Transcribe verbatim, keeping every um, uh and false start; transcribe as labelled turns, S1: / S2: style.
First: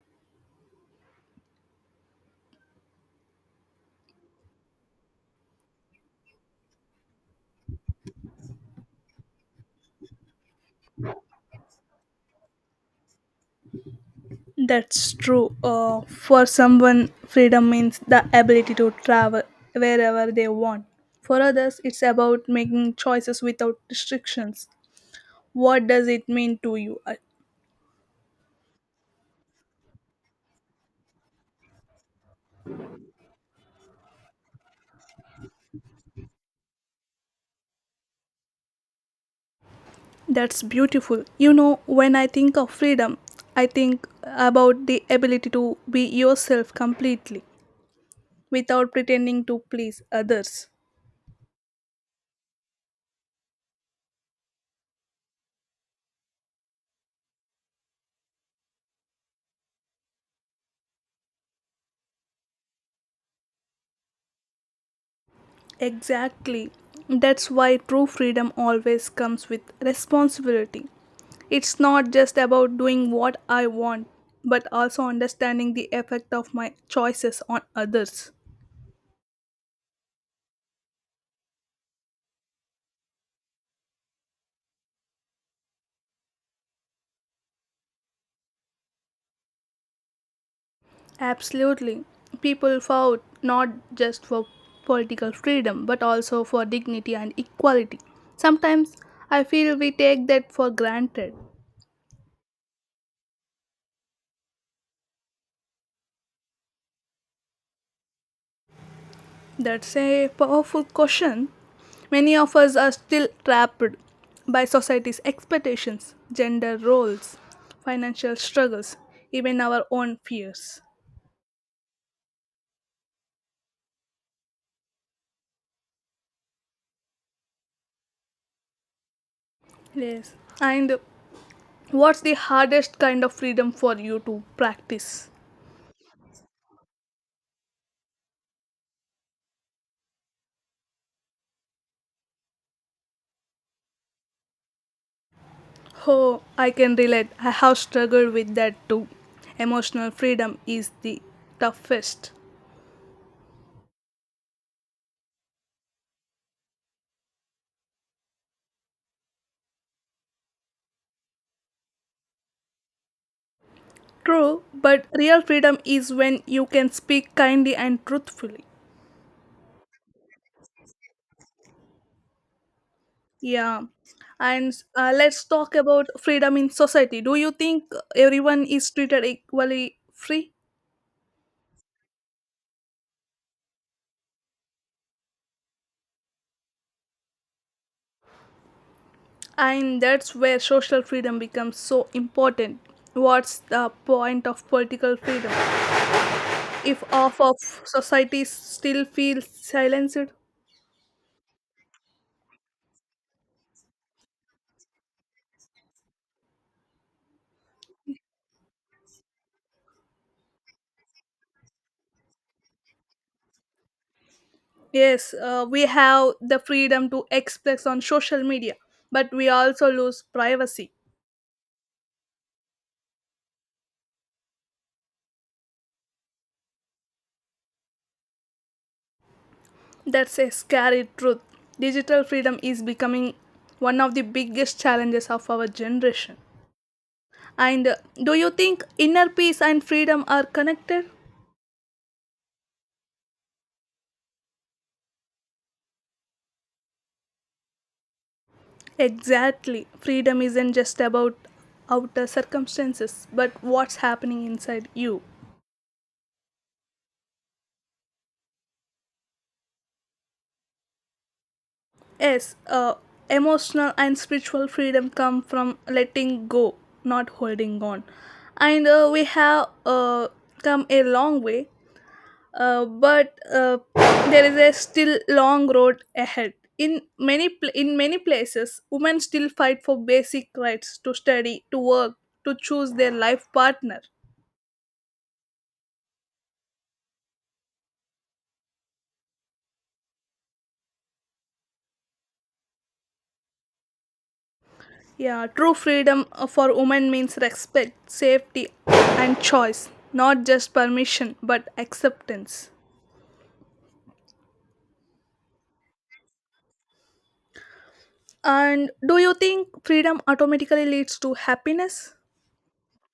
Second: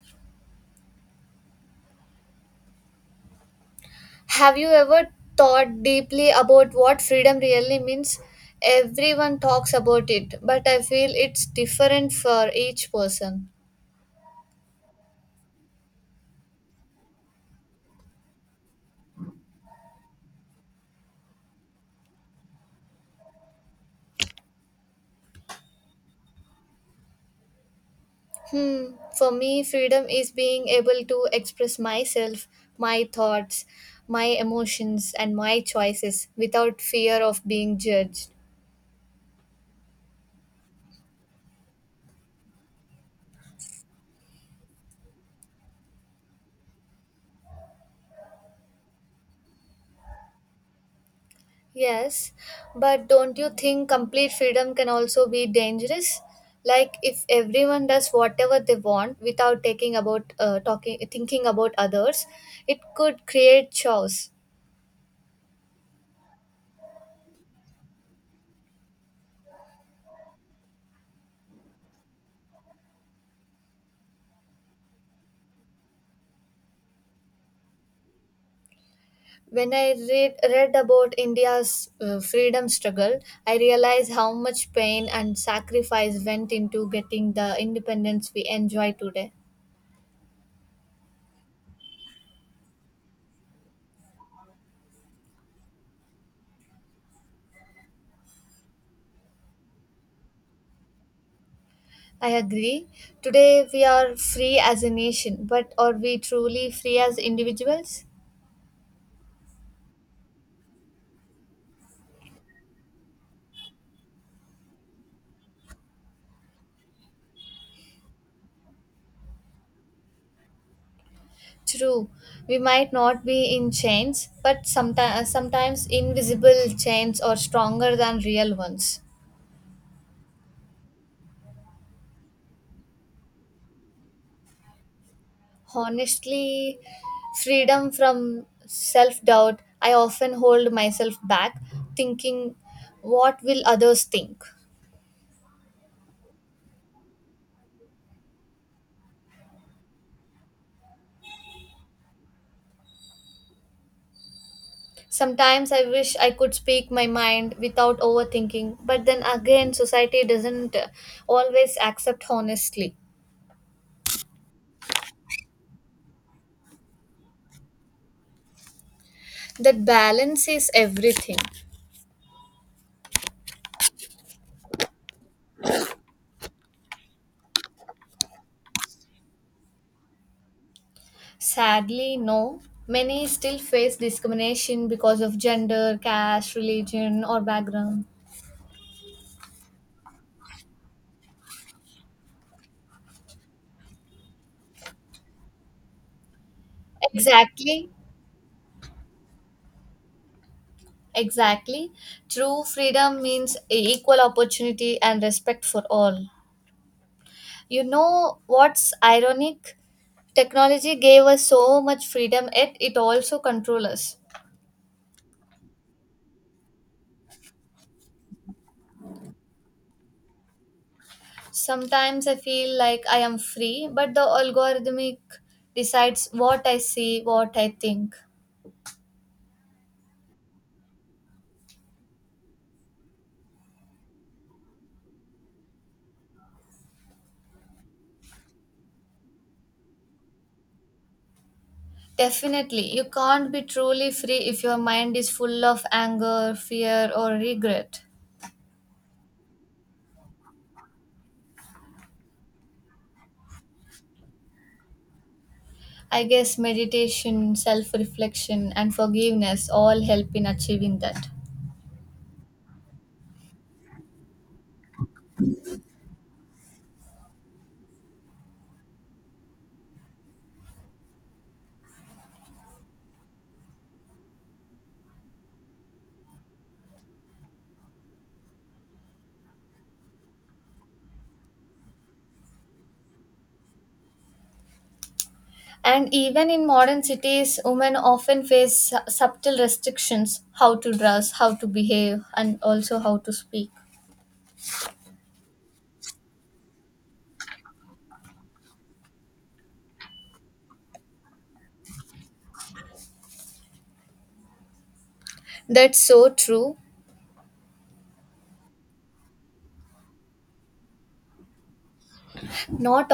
S1: Have you ever thought deeply about what freedom really means? Everyone talks about it, but I feel it's different for each person.
S2: That's true. Uh, for someone, freedom means the ability to travel wherever they want. For others, it's about making choices without restrictions. What does it mean to you? Uh,
S1: Hmm, for me, freedom is being able to express myself, my thoughts, my emotions, and my choices without fear of being judged.
S2: That's beautiful. You know, when I think of freedom, I think about the ability to be yourself completely without pretending to please others.
S1: Yes, but don't you think complete freedom can also be dangerous? Like if everyone does whatever they want without taking about uh, talking thinking about others, it could create chaos.
S2: Exactly. That's why true freedom always comes with responsibility. It's not just about doing what I want, but also understanding the effect of my choices on others.
S1: When I read read about India's uh, freedom struggle, I realized how much pain and sacrifice went into getting the independence we enjoy today.
S2: Absolutely. People fought not just for political freedom, but also for dignity and equality. Sometimes I feel we take that for granted.
S1: I agree. Today we are free as a nation, but are we truly free as individuals?
S2: That's a powerful question. Many of us are still trapped by society's expectations, gender roles, financial struggles, even our own fears.
S1: True, we might not be in chains, but sometimes sometimes invisible chains are stronger than real ones.
S2: Yes. And what's the hardest kind of freedom for you to practice?
S1: Honestly, freedom from self-doubt, I often hold myself back thinking what will others think.
S2: Oh, I can relate. I have struggled with that too. Emotional freedom is the toughest.
S1: Sometimes I wish I could speak my mind without overthinking, but then again society doesn't uh, always accept honestly.
S2: True, but real freedom is when you can speak kindly and truthfully.
S1: That balance is everything.
S2: Yeah. And uh, let's talk about freedom in society. Do you think everyone is treated equally free?
S1: Sadly, no. Many still face discrimination because of gender, caste, religion, or background.
S2: And that's where social freedom becomes so important. What's the point of political freedom, if half of
S1: Exactly,
S2: society still feels silenced?
S1: exactly. True freedom means equal opportunity and respect for all. You know what's ironic? Technology gave us so much freedom, yet it also controls us.
S2: Yes, uh, we have the freedom to express on social media, but we also lose privacy.
S1: Sometimes I feel like I am free, but the algorithmic decides what I see, what I think.
S2: That's a scary truth. Digital freedom is becoming one of the biggest challenges of our generation. And uh, do you think inner peace and freedom are connected?
S1: Definitely, you can't be truly free if your mind is full of anger, fear, or regret.
S2: Exactly, freedom isn't just about outer circumstances but what's happening inside you.
S1: I guess meditation, self reflection, and forgiveness all help in achieving that.
S2: Yes, uh, emotional and spiritual freedom come from letting go, not holding on. And uh, we have uh, come a long way, uh, but uh, there is a still long road ahead. In many pl- in many places, women still fight for basic rights to study, to work, to choose their life partner.
S1: And even in modern cities, women often face su- subtle restrictions how to dress, how to behave, and also how to speak.
S2: Yeah, true freedom uh, for women means respect, safety, and choice, not just permission but acceptance.
S1: That's so true.
S2: And do you think freedom automatically leads to happiness?
S1: Not